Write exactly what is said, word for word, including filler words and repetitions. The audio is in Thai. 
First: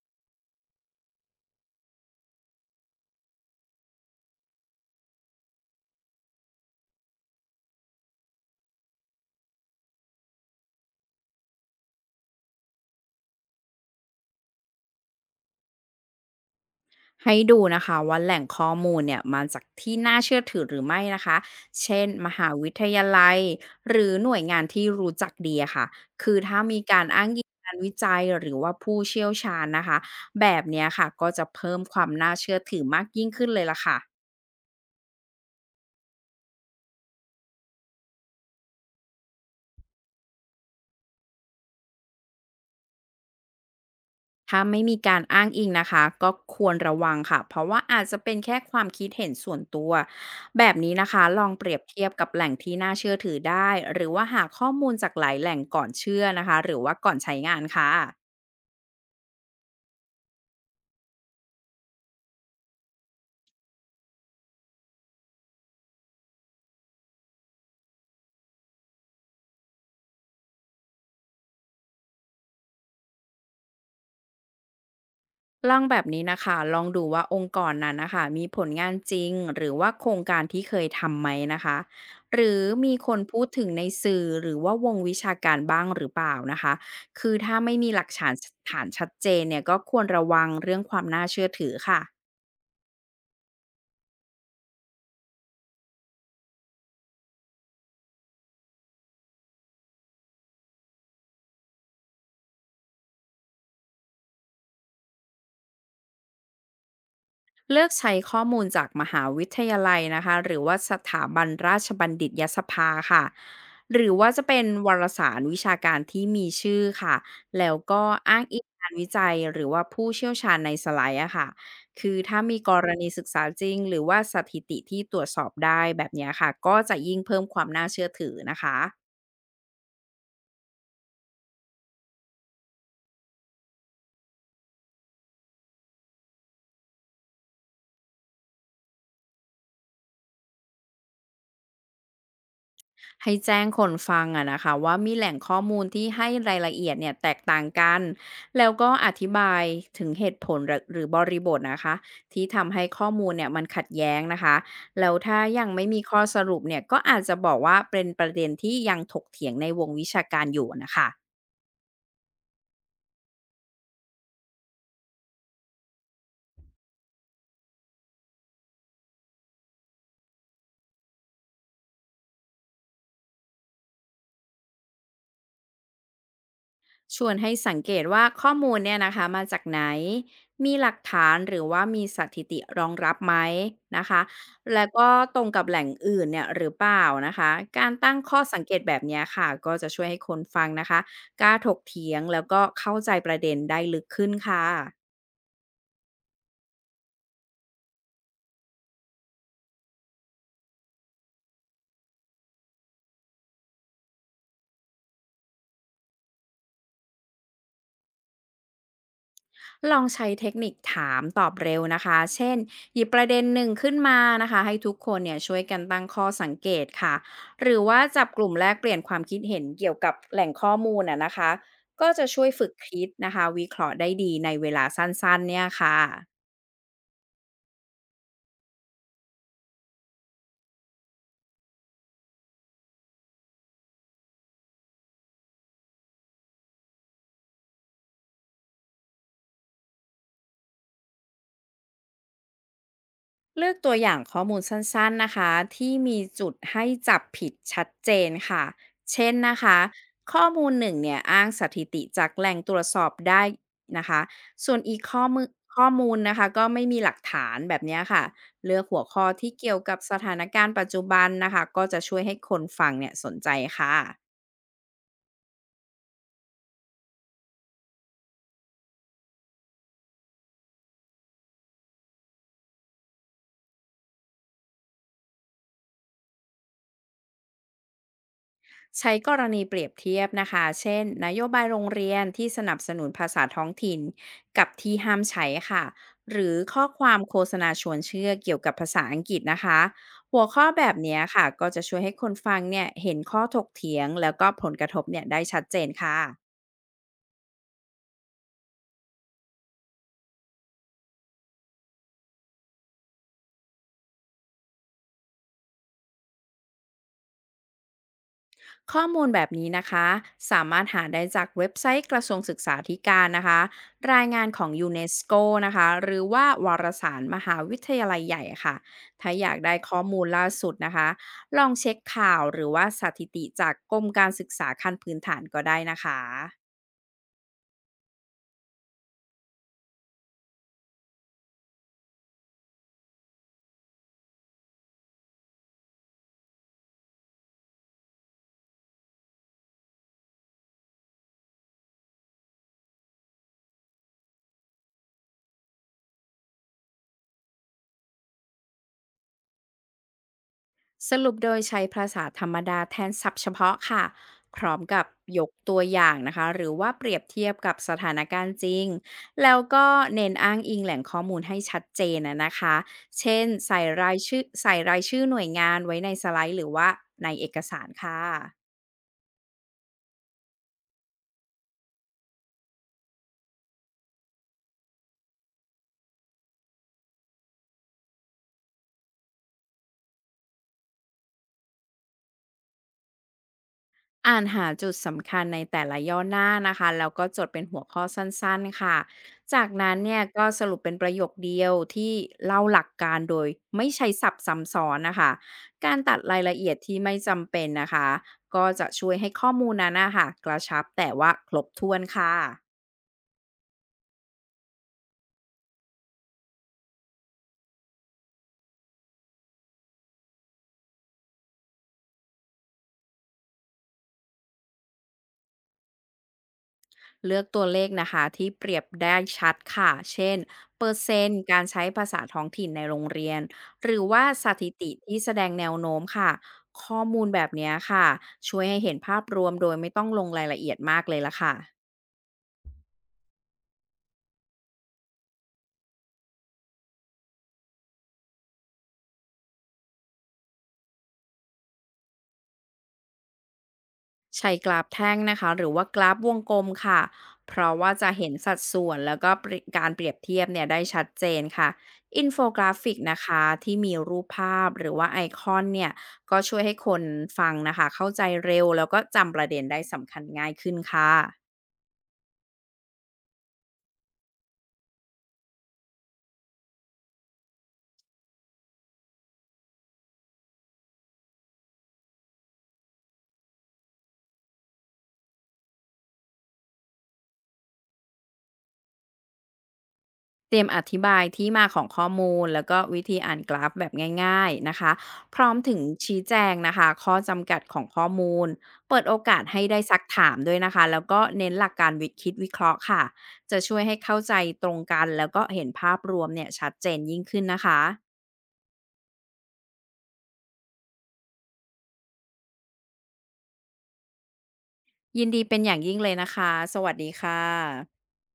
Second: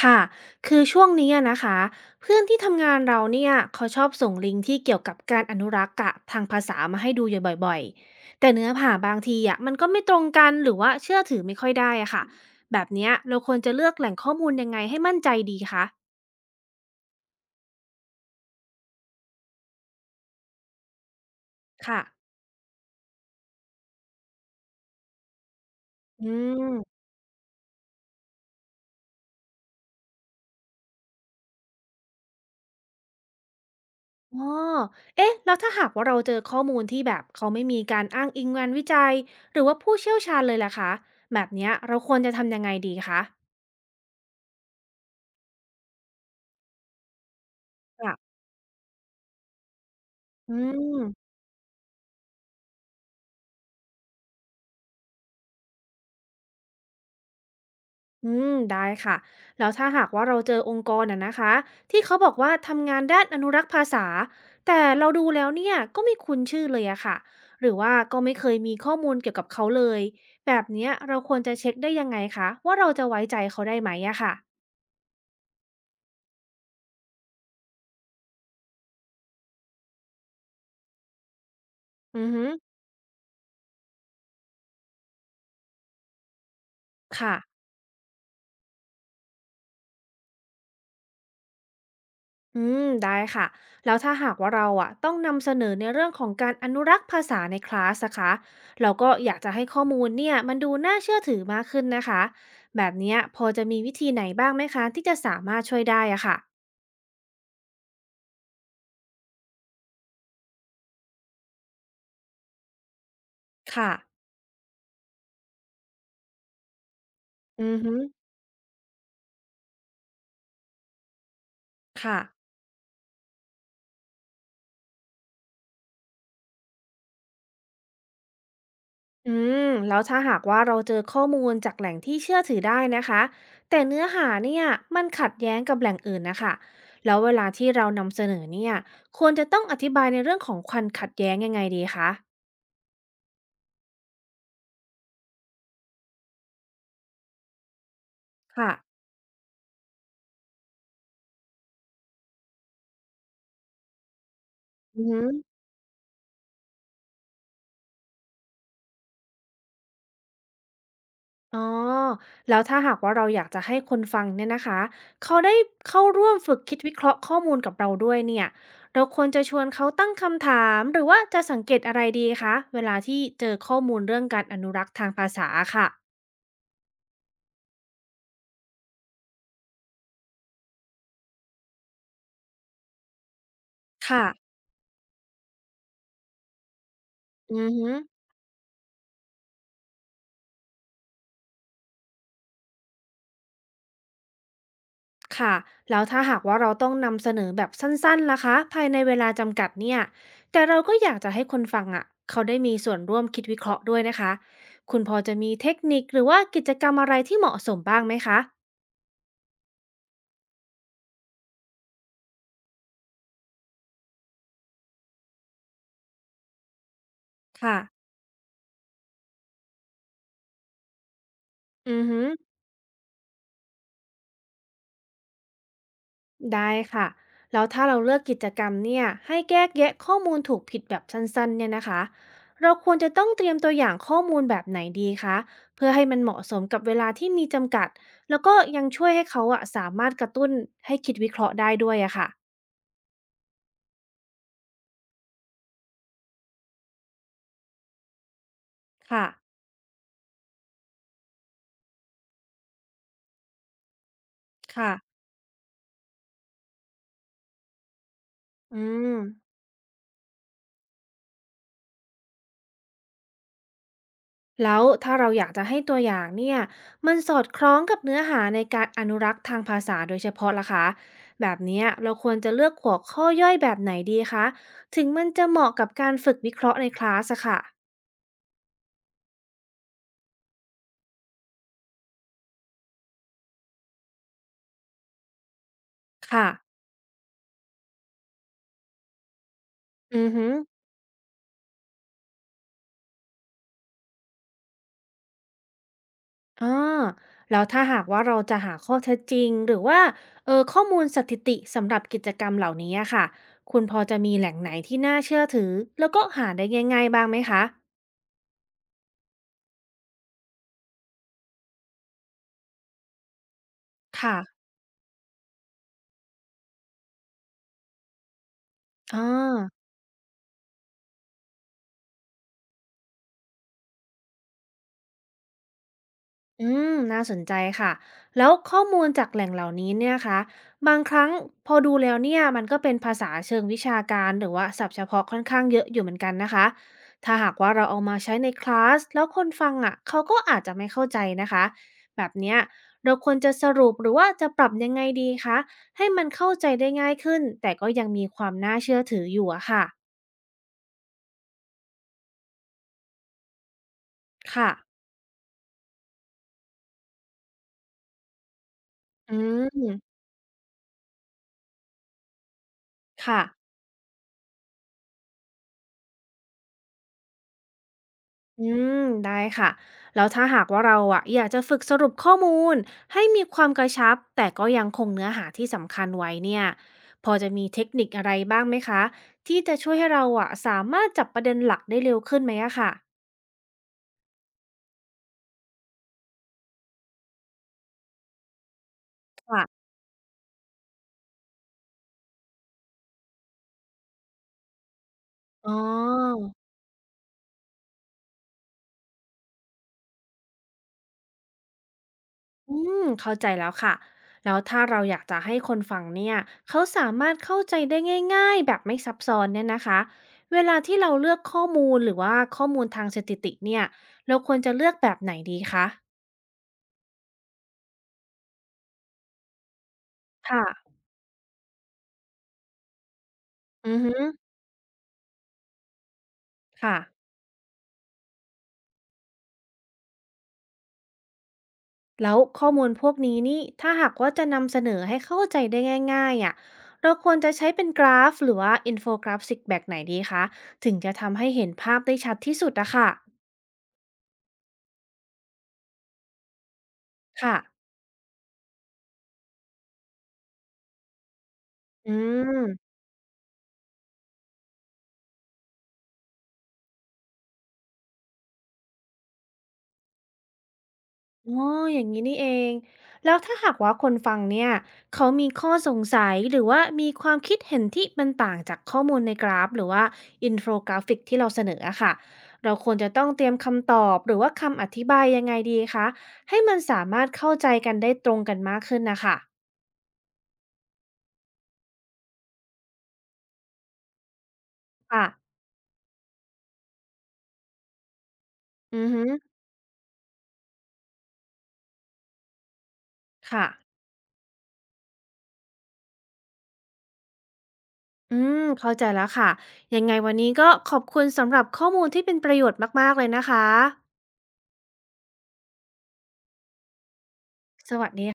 ค่ะคือช่วงนี้อะนะคะเพื่อนที่ทำงานเราเนี่ยเขาชอบส่งลิงก์ที่เกี่ยวกับการอนุรักษ์อะทางภาษามาให้ดูอยู่บ่อยๆแต่เนื้อหาบางทีอะมันก็ไม่ตรงกันหรือว่าเชื่อถือไม่ค่อยได้อะค่ะแบบเนี้ยเราควรจะเลือกแหล่งข้อมูลยังไงให้มั่นใจดีคะให้ดูนะคะว่าแหล่งข้อมูลเนี่ยมาจากที่น่าเชื่อถือหรือไม่นะคะเช่ค่ะนมหาวิทยาลัยหรือหน่วยงานที่รู้จักดีอะค่ะอืคือถ้ามมีการอ้างอิงงานวิจัยหรือว่าผู้เชี่ยวชาญนะคะแบบเนี้ยค่ะก็จะเพิ่มความน่าเชื่อถือมากยิ่งขึ้นเลยล่ะค่ะ อ๋อเอ๊ะแล้วถ้าหากว่าเราเจอข้อมูลที่แบบเขาไม่มีการอ้างอิงงานวิจัยหรือว่าผู้เชี่ยวชาญเลยล่ะคะแบบเนี้ยเราควรจะทำยังไงดีคะถ้าไม่มีการอ้างอิงนะคะก็ควรระวังค่ะเพราะว่าอาจจะเป็ค่ะนแค่ความคิดเห็นส่วนตัวอืแบบนี้นะคะม ลองเปรียบเทียบกับแหล่งที่น่าเชื่อถือได้หรือว่าหาข้อมูลจากหลายแหล่งก่อนเชื่อนะคะหรือว่าก่อนใช้งานค่ะ อืมได้ค่ะ แล้วถ้าหากว่าเราเจอองค์กรอะนะคะที่เขาบอกว่าทำงานด้านอนุรักษ์ภาษาแต่เราดูแล้วเนี่ยก็ไม่คุ้นชื่อเลยอะค่ะหรือว่าก็ไม่เคยมีข้อมูลเกี่ยวกับเขาเลยแบบเนี้ยเราควรจะเช็คได้ยังไงคะว่าเราจะไว้ใจเขาได้ไหมอะค่ะลองแบบนี้นะคะ ลองดูว่าองค์กรนั้นนะคะมีผลงานจริงหรือว่าโครงการที่เคยทำไหมนะคะอือหฮึรือมีคนพูดถึงในสื่อหรือว่าวงวิชาการบ้างหรือเปล่านะคะคือถ้าค่ะ ไม่มีหลักฐานฐานชัดเจนเนี่ยก็ควรระวังเรื่องความน่าเชื่อถือค่ะ อืมได้ค่ะแล้วถ้าหากว่าเราอ่ะต้องนำเสนอในเรื่องของการอนุรักษ์ภาษาในคลาสนะคะเราก็อยากจะให้ข้อมูลเนี่ยมันดูน่าเชื่อถือมากขึ้นนะคะแบบเนี้ยพอจะมีวิธีไหนบ้างไหมคะที่จะสามารถช่วยได้อะค่ะเลือกใช้ข้อมูลจากมหาวิทยาลัยนะคะหรือว่าสถาบันราชบัณฑิตยสภาค่ะค่ะหรือว่าจะเป็นวารสารวิชาการที่มีชื่อค่ะอืแล้วอฮึก็อ้างอิงการวิจัยหรือว่าผู้เชี่ยวชาญในสไลด์อะค่ะคือค่ะถ้ามีกรณีศึกษาจริงหรือว่าสถิติที่ตรวจสอบได้แบบเนี้ยค่ะก็จะยิ่งเพิ่มความน่าเชื่อถือนะคะ อืมแล้วถ้าหากว่าเราเจอข้อมูลจากแหล่งที่เชื่อถือได้นะคะแต่เนื้อหาเนี่ยมันขัดแย้งกับแหล่งอื่นนะคะแล้วเวลาที่เรานำเสนอเนี่ยควรจะต้องอธิบายในเรื่องของความขัดแย้งยังไงดีคะให้แจ้งคนฟังอะนะคะว่ามีแหล่งข้อมูลที่ให้รายละเอียดเนี่ยแตกต่างกันแล้วค่ะ ก็อธิบายถึงเหตุผลหรือหรือบริบทนะคะที่ทำให้ข้อมูลเนี่ยมันขัดแย้งนะคะอือแล้วฮึถ้ายังไม่มีข้อสรุปเนี่ยก็อาจจะบอกว่าเป็นประเด็นที่ยังถกเถียงในวงวิชาการอยู่นะคะ อ๋อ แล้วถ้าหากว่าเราอยากจะให้คนฟังเนี่ยนะคะ เขาได้เข้าร่วมฝึกคิดวิเคราะห์ข้อมูลกับเราด้วยเนี่ย เราควรจะชวนเขาตั้งคำถามหรือว่าจะสังเกตอะไรดีคะเวลาที่เจอข้อมูลเรื่องการอนุรักษ์ทางภาษาค่ะ ชวนให้สังเกตว่าข้อมูลเนี่ยนะคะมาจากไหน มีหลักฐานหรือว่ามีสถิติรองรับไหมนะคะค่ะแล้วก็ตรงกับแหล่งอื่นเนี่ยหรือเปล่านะคะอือกาฮึ รตั้งข้อสังเกตแบบเนี้ยค่ะก็จะช่วยให้คนฟังนะคะกล้าถกเถียงแล้วก็เข้าใจประเด็นได้ลึกขึ้นค่ะ ค่ะแล้วถ้าหากว่าเราต้องนำเสนอแบบสั้นๆล่ะคะภายในเวลาจำกัดเนี่ยแต่เราก็อยากจะให้คนฟังอ่ะเขาได้มีส่วนร่วมคิดวิเคราะห์ด้วยนะคะคุณพอจะมีเทคนิคหรือว่ากิจกรรมอะไรที่เหมาะสมบ้างไหมคะลองใช้เทคนิคถามตอบเร็วนะคะ เช่นหยิบประเด็นหนึ่งขึ้นมานะคะให้ทุกคนเนี่ยช่วยกันตั้งข้อสังเกตค่ะ หรืค่ะอว่าจับกลุ่มแลกเปลี่ยนความคิดเห็นเกี่ยวกับแหล่งข้อมูลน่ะนะคะ อือก็ฮึ จะช่วยฝึกคิดนะคะวิเคราะห์ได้ดีในเวลาสั้นๆเนี่ยค่ะ ได้ค่ะแล้วถ้าเราเลือกกิจกรรมเนี่ยให้แยกแยะข้อมูลถูกผิดแบบสั้นๆเนี่ยนะคะเราควรจะต้องเตรียมตัวอย่างข้อมูลแบบไหนดีคะเพื่อให้มันเหมาะสมกับเวลาที่มีจำกัดแล้วก็ยังช่วยให้เขาอะสามารถกระตุ้นให้คิดวิเคราะห์ได้ด้วยอะค่ะเลือกตัวอย่างข้อมูลสั้นๆนะคะที่มีจุดให้จับผิดชัดเจนค่ะค่ะเช่นนะคะข้อมูลหนึ่งเนี่ยอ้างสถิติจากแหล่งตรวจสอบได้นะคะส่วนอีกค่ะข้อมูลข้อมูลนะคะก็ไม่มีหลักฐานแบบเนี้ยค่ะเลือือกหัวม ข้อที่เกี่ยวกับสถานการณ์ปัจจุบันนะคะก็จะช่วยให้คนฟังเนี่ยสนใจค่ะ แล้วถ้าเราอยากจะให้ตัวอย่างเนี่ยมันสอดคล้องกับเนื้อหาในการอนุรักษ์ทางภาษาโดยเฉพาะล่ะคะแบบเนี้ยเราควรจะเลือกหัวข้อย่อยแบบไหนดีคะถึงมันจะเหมาะกับการฝึกวิเคราะห์ในคลาสอะค่ะใช้กรณีเปรียบเทียบนะคะ เช่นนโยบายโรงเรียนที่สนับสนุนภาษาท้องถิ่นกับที่ห้ามใช้ค่ะ หค่ะรือข้อความโฆษณาชวนเชื่อเกี่ยวกับภาษาอังกฤษนะคะ อือหัวฮึข้อแบบเนี้ยค่ะก็จะช่วยให้คนฟังเนี่ยเห็นข้อถกเถียงแล้วก็ผลกระทบเนี่ยได้ชัดเจนค่ะ อ่าแล้วถ้าหากว่าเราจะหาข้อเท็จจริงหรือว่าเออข้อมูลสถิติสำหรับกิจกรรมเหล่านี้อะค่ะคุณพอจะมีแหล่งไหนที่น่าเชื่อถือแล้วก็หาได้ง่ายๆบ้างไหมคะข้อมูลแบบนี้นะคะสามารถหาได้จากเว็บไซต์กระทรวงศึกษาธิการนะคะรายค่ะงานของยูเนสโกนะคะหรือว่าวารสารมหาวิทยาลัยใหญ่ค่ะอ่ถ้าอยากได้า ข้อมูลล่าสุดนะคะลองเช็คข่าวหรือว่าสถิติจากกรมการศึกษาขั้นพื้นฐานก็ได้นะคะ อืมน่าสนใจค่ะ แล้วข้อมูลจากแหล่งเหล่านี้เนี่ยคะบางครั้งพอดูแล้วเนี่ยมันก็เป็นภาษาเชิงวิชาการหรือว่าศัพท์เฉพาะค่อนข้างเยอะอยู่เหมือนกันนะคะ ถ้าหากว่าเราเอามาใช้ในคลาสแล้วคนฟังอ่ะเขาก็อาจจะไม่เข้าใจนะคะ แบบเนี้ยเราควรจะสรุปหรือว่าจะปรับยังไงดีคะให้มันเข้าใจได้ง่ายขึ้นแต่ก็ยังมีความน่าเชื่อถืออยู่อะค่ะสรุปโดยใช้ภาษาธรรมดาแทนศัพท์เฉพาะค่ะพค่ะร้อมกับยกตัวอย่างนะคะ หรือว่าเปรียบเทียบกับสถานการณ์จริง อืแล้วก็มเน้นอ้างอิงแหล่งข้อมูลให้ชัดเจนนะนะคะ เช่ค่ะ นใส่รายชื่อใส่รายชื่อหน่วยงานไว้ในสไลด์หรือว่าในเอกสารค่ะ อืมได้ค่ะแล้วถ้าหากว่าเราอะอยากจะฝึกสรุปข้อมูลให้มีความกระชับแต่ก็ยังคงเนื้อหาที่สำคัญไว้เนี่ยพอจะมีเทคนิคอะไรบ้างไหมคะที่จะช่วยให้เราอะสามารถจับประเด็นหลักได้เร็วขึ้นไหมอะค่ะอ่านหาจุดสำคัญในแต่ละย่อหน้านะคะแล้วก็จดเป็นหัวข้อสั้นๆค่ะ จากค่ะนั้นเนี่ยก็สรุปเป็นประโยคเดียวที่เล่าหลักการโดยไม่ใช้สับซ้ำซ้อนนะคะอ๋อการตัดรายละเอียดที่ไม่จำเป็นนะคะก็จะช่วยให้ข้อมูลนั้นนะคะกระชับแต่ว่าครบถ้วนค่ะ อืมเข้าใจแล้วค่ะแล้วถ้าเราอยากจะให้คนฟังเนี่ยเขาสามารถเข้าใจได้ง่ายๆแบบไม่ซับซ้อนเนี่ยนะคะเวลาที่เราเลือกข้อมูลหรือว่าข้อมูลทางสถิติเนี่ยเราควรจะเลือกแบบไหนดีคะ เลือกตัวเลขนะคะที่เปรียบได้ชัดค่ะ เช่นค่ะ เปอร์เซ็นต์การใช้ภาษาท้องถิ่นในโรงเรียนหอืรืออฮึว่าสถิติที่แสดงแนวโน้มค่ะค่ะ ข้อมูลแบบเนี้ยค่ะช่วยให้เห็นภาพรวมโดยไม่ต้องลงรายละเอียดมากเลยละค่ะ แล้วข้อมูลพวกนี้นี่ ถ้าหากว่าจะนำเสนอให้เข้าใจได้ง่ายๆอะเราควรจะใช้เป็นกราฟหรือว่าอินโฟกราฟิกแบบไหนดีคะถึงจะทำให้เห็นภาพได้ชัดที่สุดอะค่ะใช้กราฟแท่งนะคะหรือว่ากราฟวงกลมค่ะเพค่ะราะว่าจะเห็นสัดส่วนแล้วก็ปริการเปรียบเทียบเนี่ยได้ชัดเจนค่ะอือินโฟกราฟิม กนะคะที่มีรูปภาพหรือว่าไอคอนเนี่ยก็ช่วยให้คนฟังนะคะเข้าใจเร็วแล้วก็จำประเด็นได้สำคัญง่ายขึ้นค่ะ อ๋ออย่างนี้นี่เองแล้วถ้าหากว่าคนฟังเนี่ยเขามีข้อสงสัยหรือว่ามีความคิดเห็นที่มันต่างจากข้อมูลในกราฟหรือว่าอินโฟกราฟิกที่เราเสนออะค่ะเราควรจะต้องเตรียมคำตอบหรือว่าคำอธิบายยังไงดีคะให้มันสามารถเข้าใจกันได้ตรงกันมากขึ้นนะค่ะเตรียมอธิบายที่มาของข้อมูลแล้วก็วิธีอ่านกราฟแบบง่ายๆนะคะค่ะพร้อมถึงชี้แจงนะคะข้อจำกัดของข้อมูลอืเปิดอโอฮึกาสให้ได้ซักถามด้วยนะคะแล้วก็เน้นหลักการวิคิดวิเคราะห์ค่ะจะค่ะช่วยให้เข้าใจตรงกันแล้วก็เห็นภาพรวมเนี่ยชัดเจนยิ่งขึ้นนะคะอืมเข้าใจแล้วค่ะยังไงวันนี้ก็ขอบคุณสำหรับข้อมูลที่เป็นประโยชน์มากๆเลยนะคะยินดีเป็นอย่างยิ่งเลยนะคะสวัสดีค่ะสวัสดี